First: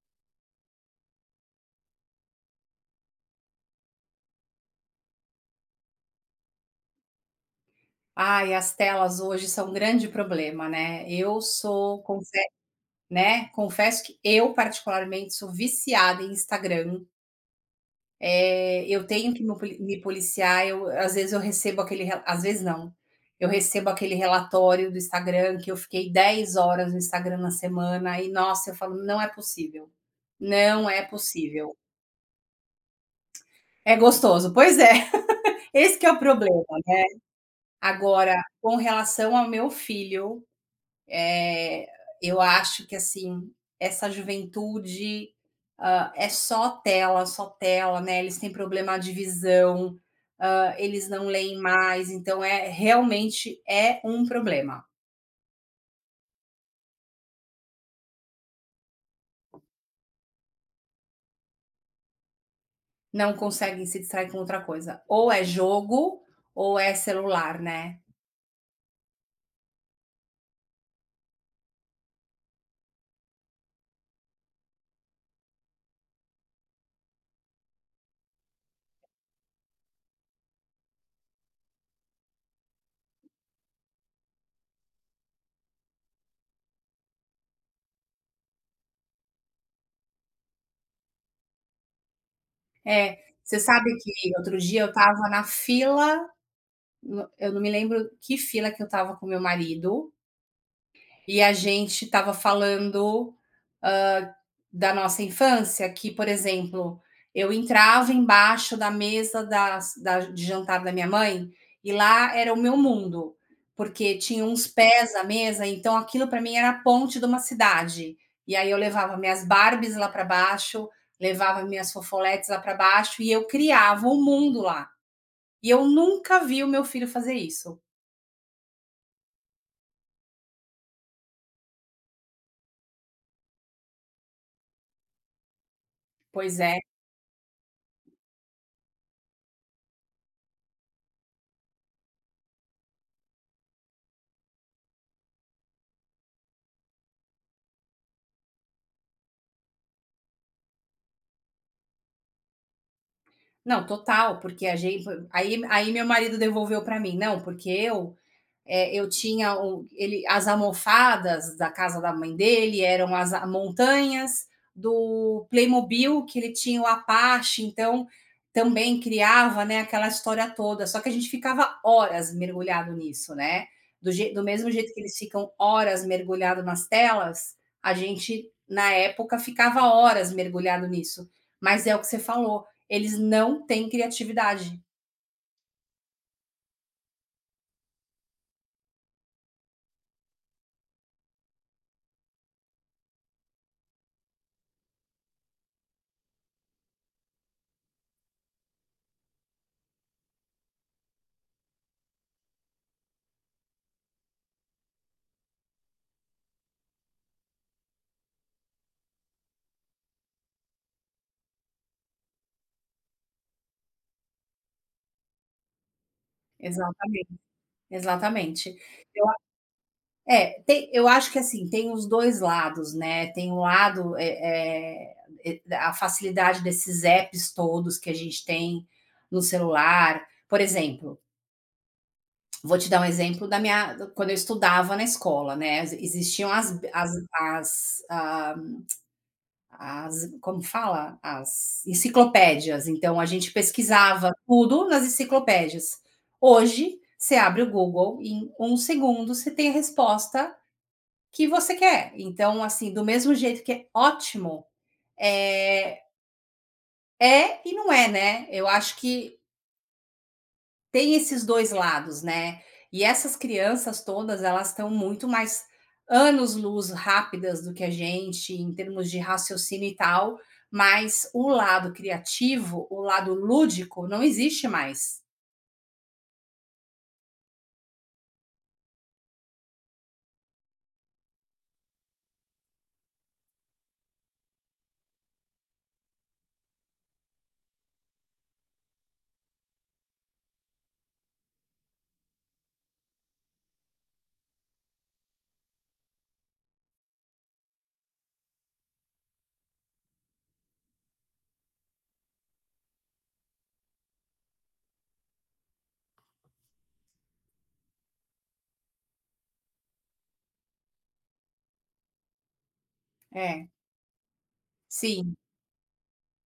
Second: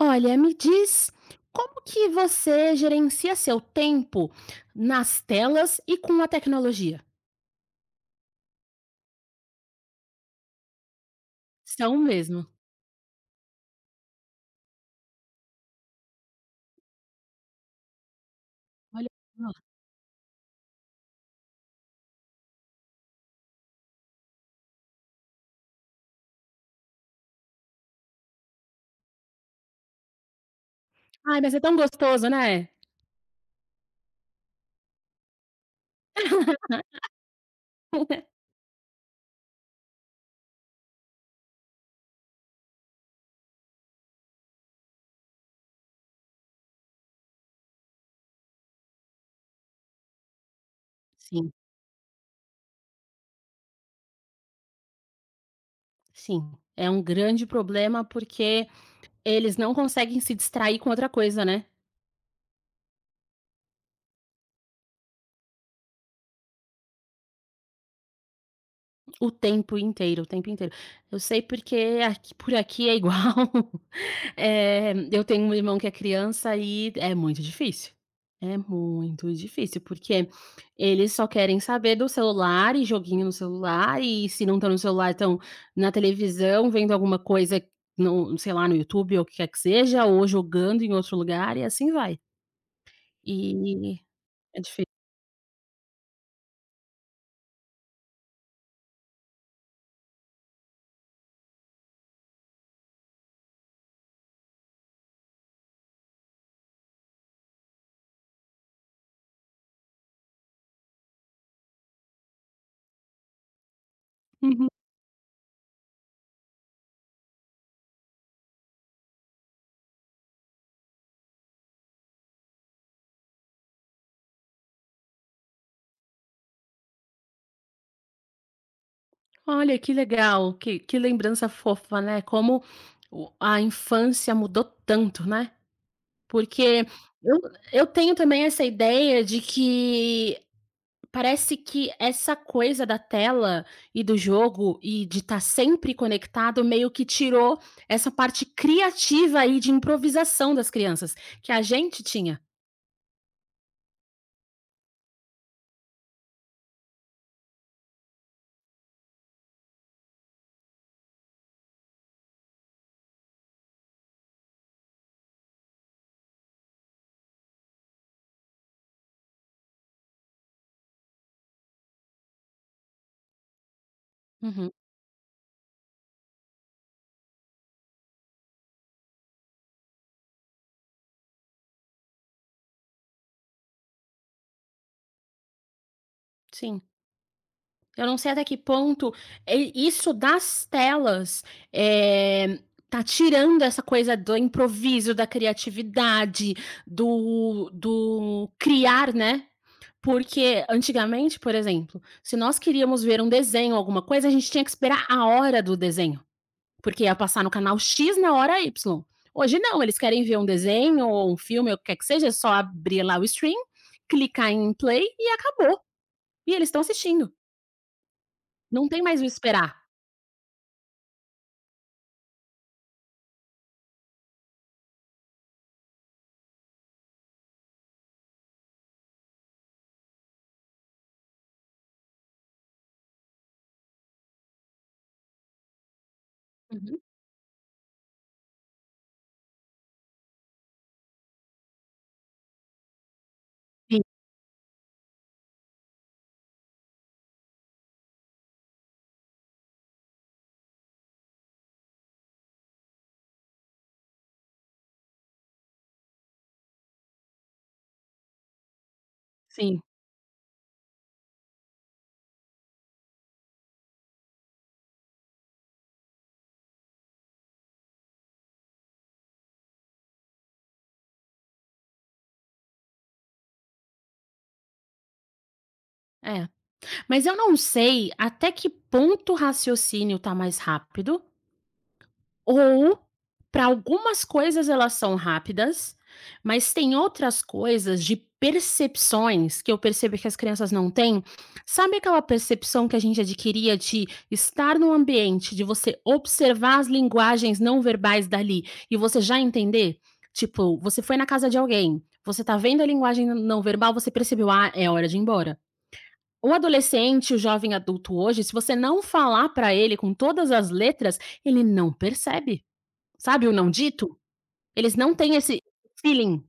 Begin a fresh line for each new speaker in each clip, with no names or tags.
Olha, me diz como que você gerencia seu tempo nas telas e com a tecnologia?
Ai, as telas hoje são um grande problema, né. Eu
São
sou confe
mesmo.
né, confesso que eu particularmente sou viciada em Instagram. Eu
Olha
tenho que
só.
me policiar, eu recebo aquele re às vezes não, eu recebo aquele relatório do Instagram que eu fiquei 10 horas no Instagram na semana e nossa, eu falo: "Não é possível, não é
Ai, mas é
possível".
tão gostoso, né?
É gostoso, pois é, esse que é o problema, né. Agora, com relação ao meu filho. Eh, eu acho que, assim, essa juventude, é só tela, né, eles têm problema de visão, eles não
Sim,
leem mais, então é realmente é um problema.
sim. É um grande problema, porque eles não conseguem se distrair com outra coisa, né?
Não conseguem se distrair com outra coisa, ou é jogo ou é celular, né.
O tempo inteiro, o tempo inteiro. Eu sei porque aqui por aqui é igual. Eu tenho um irmão que é criança e é muito difícil, porque eles só querem saber do celular e joguinho no celular e se não estão no celular, estão na televisão vendo alguma coisa no sei lá, no YouTube ou o que quer que seja, ou jogando em outro lugar e assim vai.
É,
E
você sabe que outro
é
dia eu
difícil.
estava na fila, no eu não me lembro que fila que eu estava com meu marido, e a gente estava falando da nossa infância, que, por exemplo, eu entrava embaixo da mesa das da de jantar da minha mãe, e lá era o meu mundo, porque tinha uns
Uhum.
pés à mesa, então aquilo para mim era a ponte de uma cidade. E aí eu levava minhas Barbies lá para baixo, levava minhas fofoletes lá para baixo e eu criava o mundo lá. E eu nunca vi o meu filho fazer isso.
Olha, que legal, que lembrança fofa, né, como o a infância mudou tanto, né,
Pois é.
porque eu eu tenho também essa ideia de que parece que essa coisa da tela e do jogo e de estar sempre conectado meio que tirou essa parte criativa aí de improvisação das crianças, que a gente tinha.
Não, total, porque a gente. Aí meu marido devolveu para mim: "Não, porque eu. É, eu tinha um, ele, as almofadas da casa da mãe dele eram montanhas do Playmobil, que ele tinha o Apache, então também criava, né, aquela história toda. Só que a gente ficava horas mergulhado nisso, né? Do mesmo
Uhum,
jeito que eles ficam horas mergulhado nas telas, a gente, na época, ficava horas mergulhado nisso. Mas é o que você falou, eles não têm criatividade."
sim. Eu não sei até que ponto, isso das telas, eh, tá tirando essa coisa do improviso, da criatividade, do criar, né. Porque antigamente, por exemplo, se nós queríamos ver um desenho, alguma coisa, a gente tinha que esperar a hora do desenho, porque ia passar no canal X na hora Y. Hoje não, eles querem ver um desenho ou um filme ou o que quer que seja, é só abrir lá o stream, clicar em play e acabou. E eles estão assistindo,
Exatamente, exatamente.
não tem mais o esperar.
É, tem, eu acho que assim, tem os dois lados, né? Tem um lado, a facilidade desses apps todos que a gente tem no celular. Por exemplo, vou te dar um exemplo da minha, quando eu estudava na escola, né? Existiam as,
Uhum.
as, as, ah, as como fala? As enciclopédias. Então a gente
Sim,
pesquisava tudo nas enciclopédias. Hoje, você abre o Google, em um segundo você tem a resposta que você quer. Então, assim, do mesmo jeito que é ótimo, é, é e não é, né? Eu acho que
sim,
tem esses dois lados, né? E essas crianças todas, elas estão muito mais anos-luz rápidas do que a gente em termos de raciocínio e tal, mas o lado criativo, o lado lúdico, não existe mais.
é. Mas eu não sei até que ponto o raciocínio tá mais rápido, ou para algumas coisas elas são rápidas, mas tem outras coisas de percepções que eu percebo que as crianças não têm. Sabe aquela percepção que a gente adquiria de estar num ambiente, de você observar as linguagens não verbais dali e você já entender? Tipo, você foi na casa de alguém, você tá vendo a linguagem não verbal, você percebeu: "Ah, é hora de ir embora". O adolescente, o jovem adulto hoje, se você não falar pra ele com todas as letras, ele não percebe, sabe o
É,
não dito? Eles não
sim.
têm esse feeling.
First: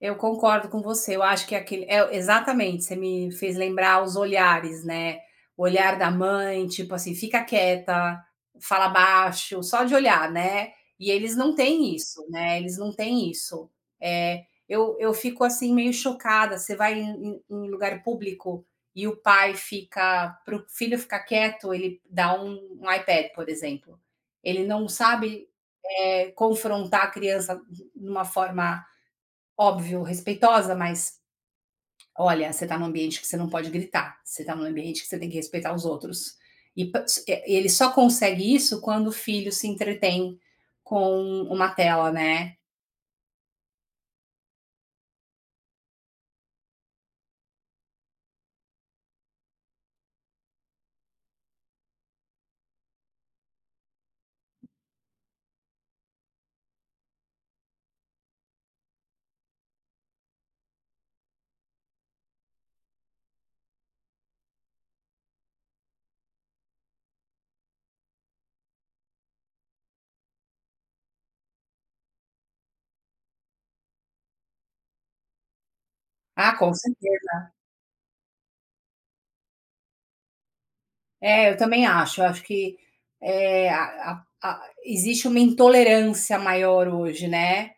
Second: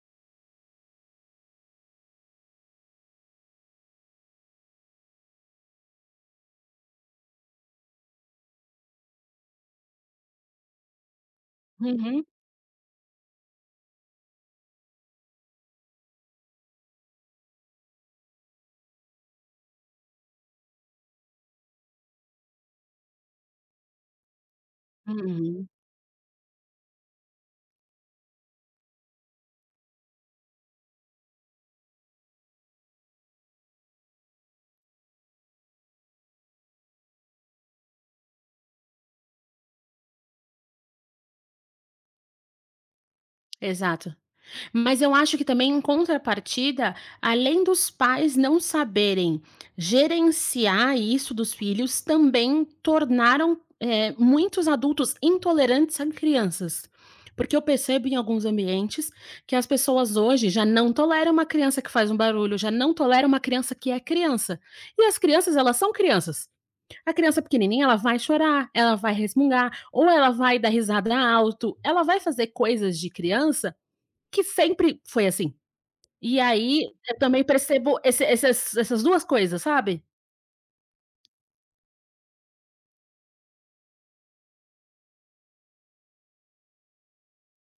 Eu concordo com você, eu acho que exatamente, você me fez lembrar os olhares, né, o olhar da mãe, tipo assim: "Fica quieta, fala baixo", só de olhar, né. E eles não têm isso,
Uhum,
né, eles não têm isso. É, eu fico, assim, meio chocada, você vai em lugar público e o pai fica para o filho ficar quieto, ele dá um iPad, por exemplo. Ele não sabe,
uhum,
confrontar a criança de uma forma. Óbvio, respeitosa, mas olha, você está num ambiente que você não pode gritar, você está num ambiente que você tem que respeitar os outros. Ele só consegue isso quando o filho se entretém com uma tela, né.
exato. Mas eu acho que também em contrapartida, além dos pais não saberem gerenciar isso dos filhos, também tornaram, muitos adultos intolerantes a crianças. Porque eu percebo em alguns ambientes que as pessoas hoje já não toleram uma criança que faz um barulho, já não toleram uma criança que é criança. E as crianças, elas são crianças. A criança pequenininha, ela vai chorar, ela vai resmungar, ou ela vai dar risada alto, ela vai fazer coisas de criança que sempre foi assim. E
Ah, com
aí, eu também
certeza.
percebo esse essas 2 coisas, sabe.
É, eu também acho, eu acho que, eh, a existe uma intolerância maior hoje, né,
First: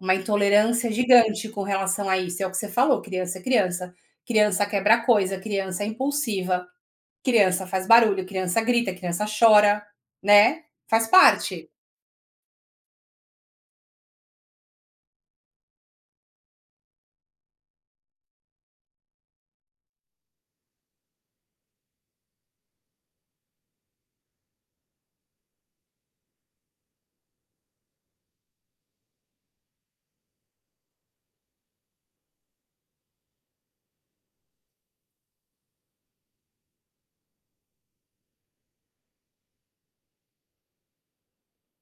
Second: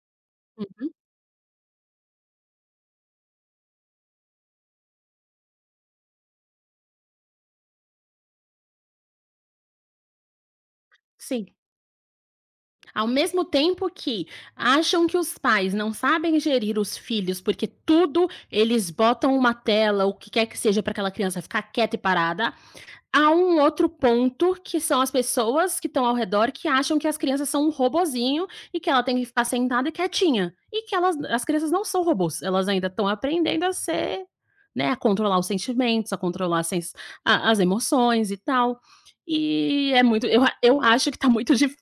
uma intolerância gigante com relação a isso, é o que você falou, criança é criança, criança quebra coisa, criança é impulsiva. Criança faz barulho, criança grita, criança chora, né, faz
Sim.
parte.
Ao mesmo tempo que acham que os pais não sabem gerir os filhos, porque tudo eles botam uma tela, o que quer que seja, para aquela criança ficar quieta e parada, há um outro ponto, que são as pessoas que estão ao redor que acham que as crianças são um robozinho e que ela tem que ficar sentada e quietinha, e que elas as crianças não são robôs, elas ainda estão aprendendo a ser, né, a controlar os sentimentos, a controlar sens a as emoções e tal. E é muito eu acho que tá muito dif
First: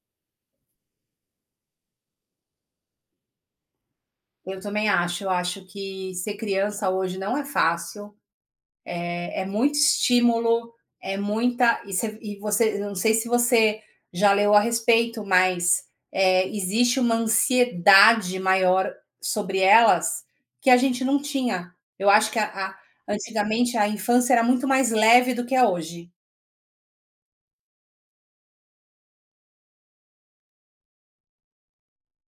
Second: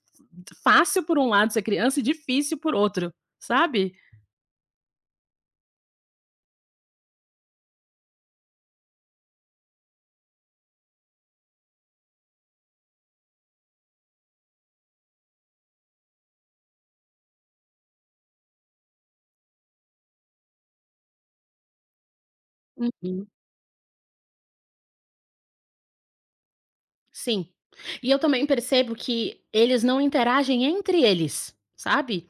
fácil por um lado ser criança e difícil por outro, sabe?
Eu também acho, eu acho que ser criança hoje não é fácil, é muito estímulo, é muita e você eu não sei se você já leu a respeito, mas, existe uma ansiedade maior sobre elas, que a gente não tinha. Eu acho que a
Uhum.
antigamente a infância era muito mais leve do que é hoje.
Sim. E eu também percebo que eles não interagem entre eles, sabe?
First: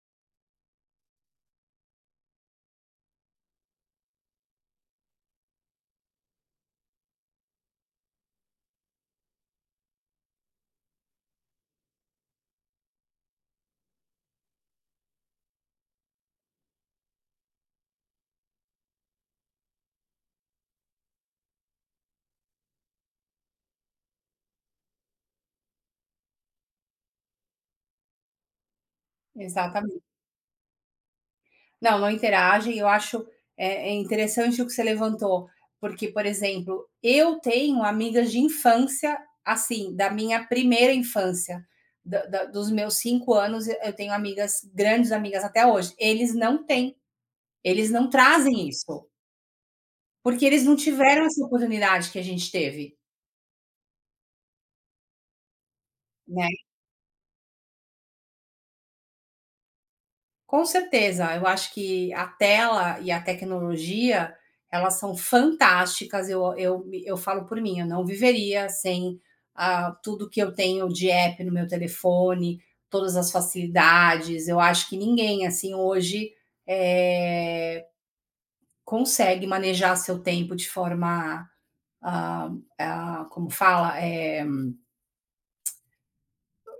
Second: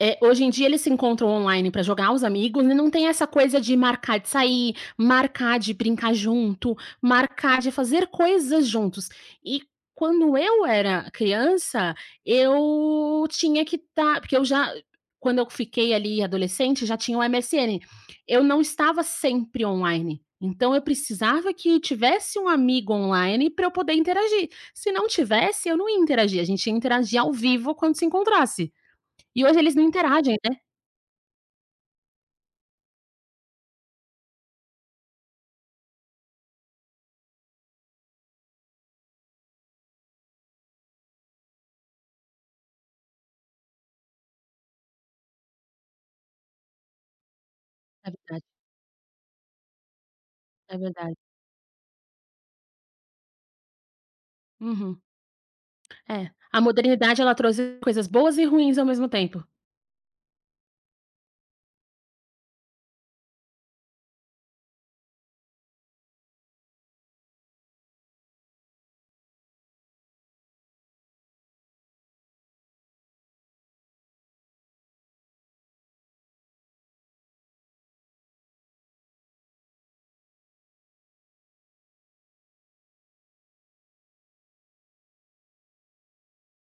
É, hoje em dia eles se encontram online para jogar os amigos e não tem essa coisa de marcar de sair, marcar de brincar junto, marcar de fazer coisas juntos. E quando eu era criança, eu tinha que estar porque eu já quando eu fiquei ali adolescente, já tinha o MSN. Eu não estava sempre online, então eu precisava que tivesse um amigo online para eu poder interagir. Se não tivesse, eu não ia interagir, a gente ia interagir ao vivo quando se encontrasse. E hoje eles não
Exatamente.
interagem, né,
Não, não interagem. Eu acho, é interessante o que você levantou, porque, por exemplo, eu tenho amigas de infância, assim, da minha primeira infância, da da dos meus 5 anos, eu tenho amigas grandes amigas até hoje. Eles não têm, eles não
é verdade,
trazem isso, porque eles não
é verdade.
tiveram essa oportunidade que a gente teve,
Uhum. É,
né.
a modernidade ela trouxe coisas boas e ruins ao mesmo tempo.
Com certeza, eu acho que a tela e a tecnologia, elas são fantásticas, eu falo por mim, eu não viveria sem, ah, tudo que eu tenho de app no meu telefone, todas as facilidades, eu acho que ninguém, assim, hoje, eh, consegue manejar seu tempo de forma, ah como fala?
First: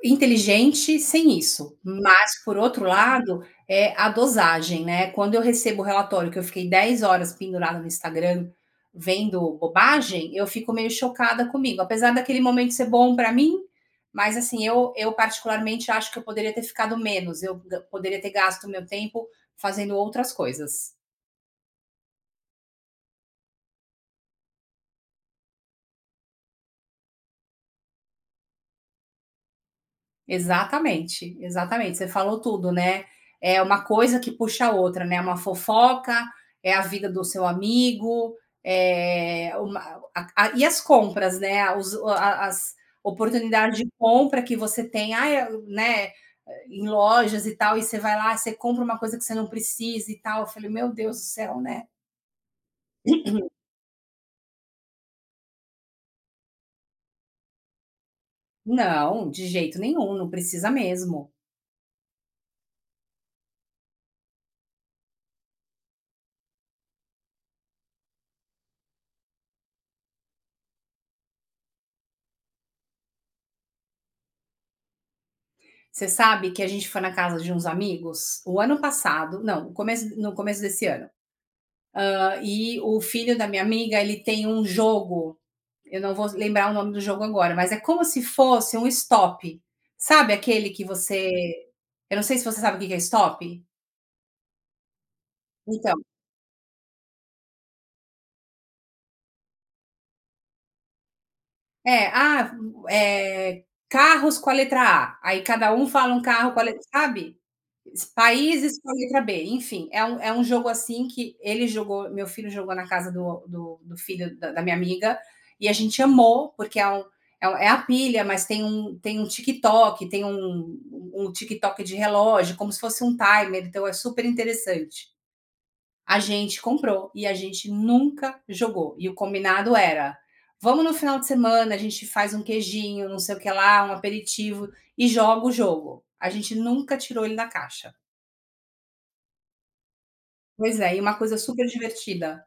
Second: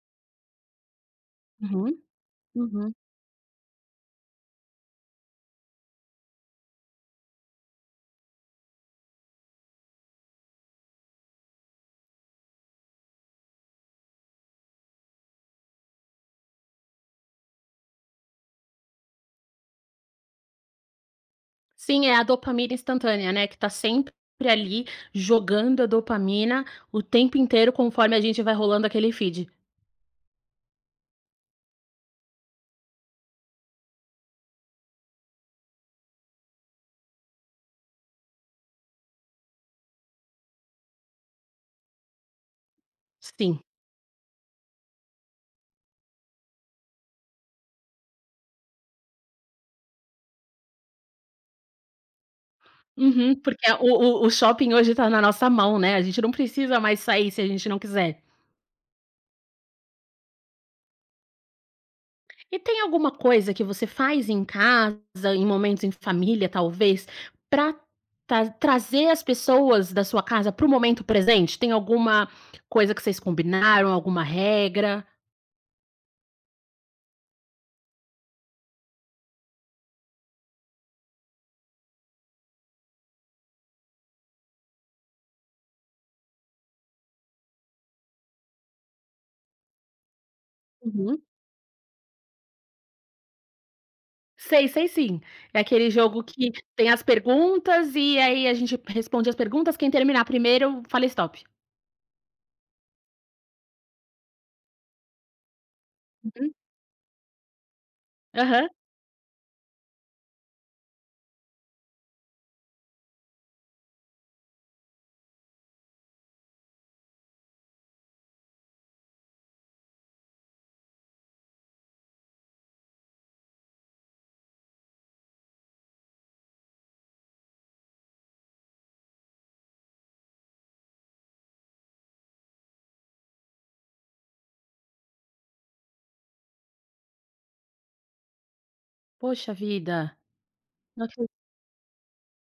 Inteligente sem isso,
Uhum,
mas por outro
uhum.
lado, é a dosagem, né? Quando eu recebo o relatório que eu fiquei 10 horas pendurada no Instagram vendo bobagem, eu fico meio chocada comigo, apesar daquele momento ser bom para mim, mas assim, eu particularmente acho que eu poderia ter ficado menos, poderia ter gasto meu tempo fazendo outras coisas.
Sim, é a dopamina instantânea, né, que tá sempre ali jogando a dopamina o tempo inteiro conforme a gente vai rolando aquele feed.
Exatamente, exatamente. Você falou tudo, né? É uma coisa que puxa a outra, né? Uma fofoca, é a vida do seu amigo, é uma- e as compras, né? As
Sim.
oportunidades de compra que você tem, né? Em lojas e tal, e você vai lá, você compra uma coisa que você não precisa e tal. Eu falei, meu Deus do céu, né?
Uhum, porque o shopping hoje tá na nossa mão, né, a gente não precisa mais sair se a gente não quiser.
Não, de jeito nenhum, não precisa mesmo.
E tem alguma coisa que você faz em casa, em momentos em família, talvez, para trazer as pessoas da sua casa para o momento presente? Tem alguma coisa que vocês combinaram, alguma regra?
Você sabe que a gente foi na casa de uns amigos o ano passado, não, no começo, no começo desse ano. E o filho da minha amiga, ele tem um jogo, eu não vou lembrar o nome do jogo agora, mas é como se fosse um stop. Sabe aquele que
Uhum.
você eu não sei se você sabe o que que é stop?
Sei, sei sim. É aquele
Então,
jogo que tem as perguntas e aí a gente responde as perguntas, quem terminar primeiro fala stop.
é, ah, carros com a letra A, aí cada um fala um carro
Uhum.
com a letra sabe?
Aham.
Países com a letra B, enfim, é um jogo, assim, que ele jogou meu filho jogou na casa do filho da minha amiga, e a gente amou, porque é a pilha, mas tem um TikTok, tem um TikTok de relógio, como se fosse um timer, então é super interessante. A gente comprou e a gente nunca jogou, e o combinado era: "Vamos no final de semana, a gente faz um queijinho, não sei o que lá, um aperitivo e joga o jogo". A gente nunca tirou ele da caixa.
Poxa vida.
Pois é, e
Ok,
uma coisa super divertida,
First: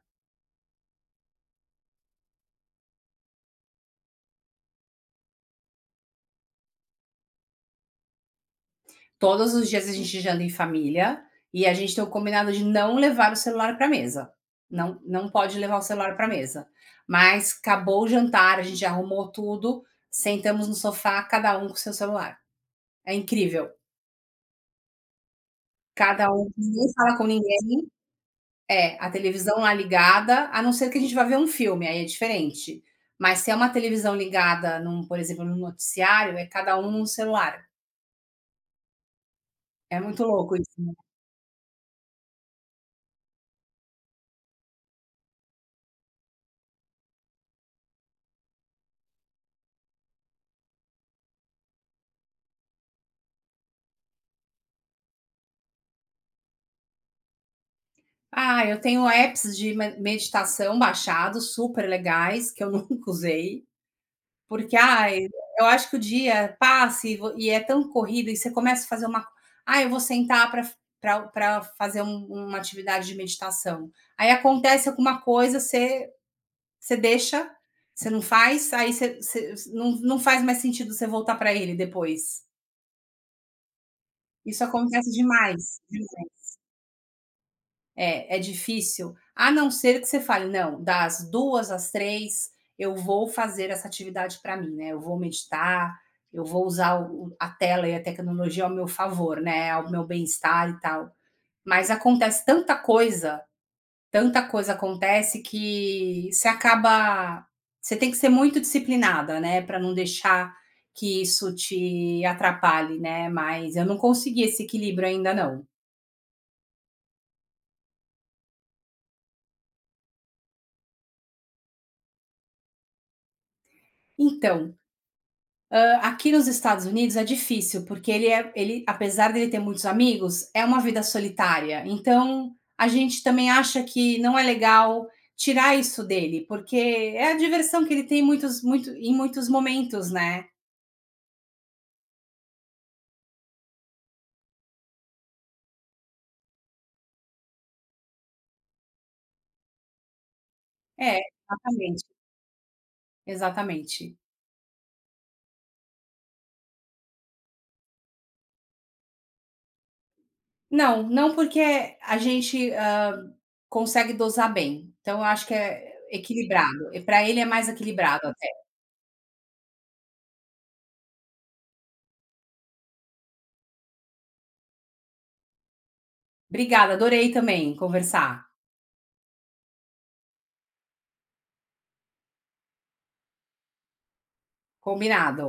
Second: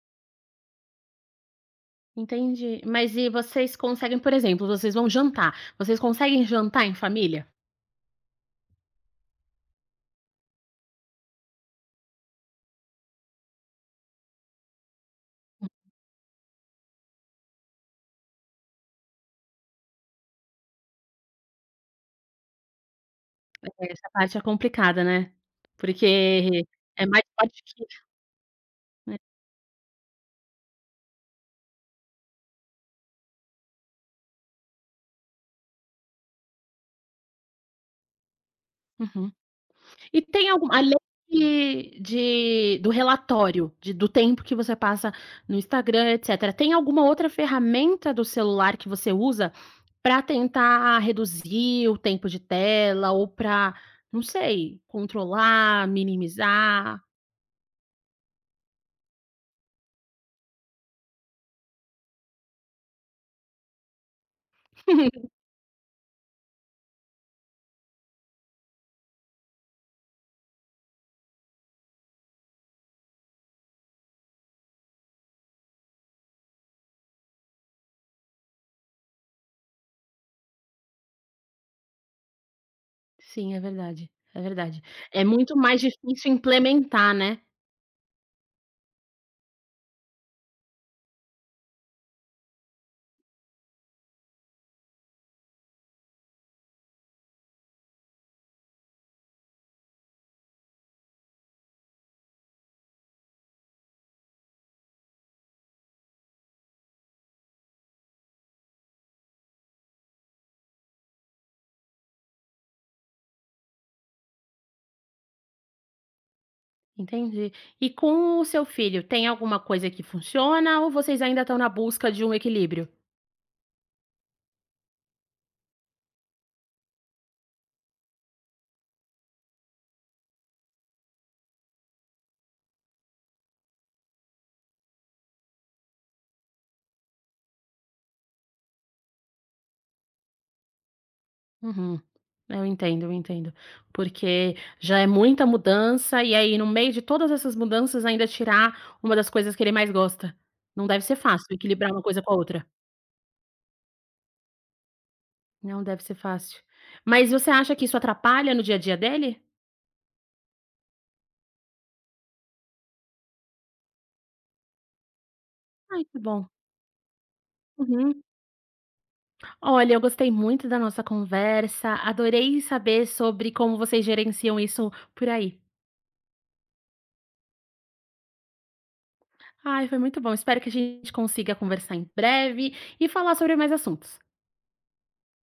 entendi. Mas e vocês conseguem, por exemplo, vocês vão jantar, vocês conseguem jantar em família?
todos os dias a gente janta em família, e a gente tem o combinado de não levar o celular para mesa. Não, não pode levar o celular para mesa. Mas acabou o jantar, a gente já arrumou tudo, sentamos no sofá, cada um com seu celular. É incrível,
É, essa parte é complicada, né.
cada um,
Porque
ninguém
é
fala
mais
com
forte
ninguém.
que
É, a
né.
televisão lá ligada, a não ser que a gente vá ver um filme, aí é diferente. Mas se é uma televisão ligada num, por exemplo, num noticiário, é cada um num celular.
Uhum.
É
E
muito
tem
louco
algum,
isso.
além de do relatório, de do tempo que você passa no Instagram, etcétera, tem alguma outra ferramenta do celular que você usa pra tentar reduzir o tempo de tela ou pra, não sei, controlar, minimizar?
Ah, eu tenho apps de me meditação baixados, super legais, que eu nunca usei, porque, ai, eu acho que o dia passa e vo e é tão corrido e você começa a fazer uma: "Ah, eu vou sentar para f pra fazer uma atividade de meditação". Aí acontece alguma coisa, você deixa, você não faz, aí você não faz mais sentido você voltar para ele depois.
Sim, é verdade, é
Isso
verdade.
acontece
É muito
demais.
mais difícil implementar, né.
É, é difícil, a não ser que você fale: "Não, das 2 às 3 eu vou fazer essa atividade para mim, né, eu vou meditar, eu vou usar o a tela e a tecnologia ao meu favor, né, ao meu bem-estar e tal". Mas acontece tanta coisa acontece que você acaba você tem que ser muito disciplinada, né, para não deixar que isso te atrapalhe, né, mas eu não consegui esse equilíbrio ainda não.
Entendi. E com o seu filho, tem alguma coisa que funciona ou vocês ainda estão na busca de um equilíbrio?
Então Hã, aqui nos Estados Unidos é difícil, porque ele é ele apesar dele ter muitos amigos, é uma vida solitária. Então, a gente também acha que não é legal tirar isso dele, porque é a diversão que ele tem em muitos muitos momentos, né.
Uhum. Eu entendo, eu entendo. Porque já é muita mudança, e aí, no meio de todas essas mudanças, ainda tirar uma das coisas que ele mais gosta. Não deve ser
É,
fácil equilibrar uma
exatamente,
coisa com a outra.
exatamente.
Não deve ser fácil. Mas você acha que isso atrapalha no dia a dia dele?
Não, não porque a gente, consegue dosar bem. Então eu acho que é
Ai, que bom.
equilibrado, e para ele é mais
Uhum.
equilibrado até.
Olha, eu gostei muito da nossa conversa, adorei saber sobre como vocês gerenciam isso por aí.
Obrigada, adorei também conversar.
Ai, foi muito bom. Espero que a gente consiga conversar em breve e falar sobre mais assuntos.
Combinado.